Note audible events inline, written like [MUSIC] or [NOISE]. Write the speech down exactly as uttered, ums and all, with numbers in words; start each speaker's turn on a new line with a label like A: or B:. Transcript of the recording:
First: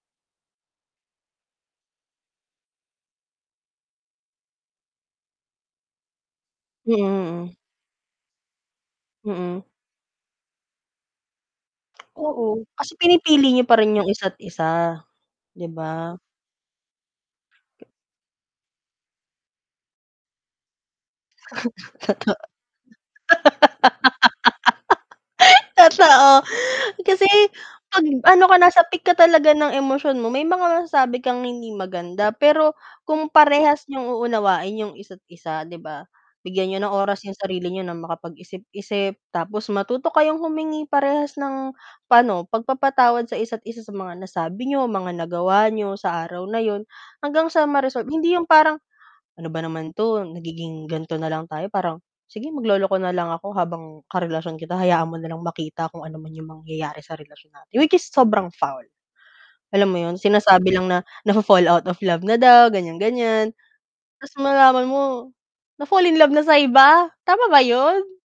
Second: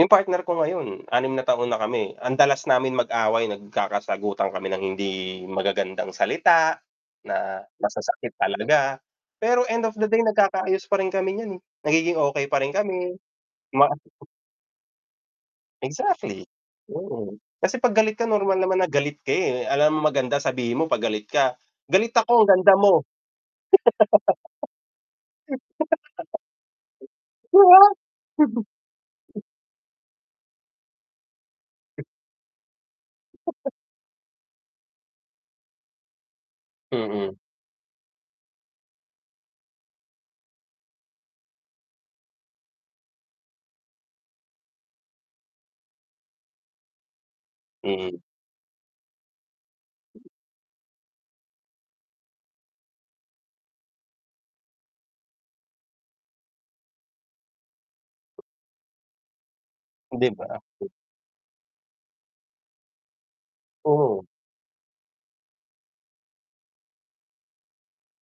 A: Yung partner ko ngayon, anim na taon na kami, ang dalas namin mag-away nagkakasagutan kami ng hindi magagandang salita,
B: Mm, mm.
A: na masasakit talaga
B: Mm.
A: pero end of the day, nagkakaayos pa rin kami n'yan eh, nagiging okay pa
B: Oo,
A: rin
B: kasi
A: kami,
B: pinipili niyo
A: 'di
B: pa
A: ba.
B: rin yung isa't-isa, 'di ba?
A: Exactly. Oo, kasi 'pag galit ka normal naman na galit ka eh, alangan maganda sabihin mo 'pag galit ka,
B: [CHUCKLES]
A: "Galit
B: Totoo.
A: ako, ang ganda mo!"
B: [LAUGHS] Totoo,
A: [LAUGHS]
B: kasi
A: 'Di ba?!
B: 'pag ano ka nasa peak ka talaga ng emosyon mo, may mga masasabi kang hindi maganda pero kung
A: [CHUCKLES]
B: parehas n'yong uunawain yung isa't-isa, 'di ba. Bigyan niyo ng oras
A: Mm.
B: yung sarili niyo na makapag-isip-isip tapos matuto kayong humingi parehas ng, pa'no, pagpapatawad sa isa't-isa sa mga nasabi n'yo, mga nagawa n'yo, sa araw na 'yun hanggang sa ma-resolve
A: Mm.
B: hindi 'yong parang, "Ano ba naman 'to nagiging ganito na lang tayo", parang "Sige, magloloko na lang ako habang karelasyon kita, hayaan mo na lang makita kung ano man yung mangyayari sa relasyon natin." Which is sobrang foul, alam mo 'yon?
A: 'Di ba.
B: Sinasabi lang na nafo-fall out of love na daw, ganyan, ganyan
A: Oo.
B: tapos malaman mo na-fall in love na sa iba, tama ba 'yon?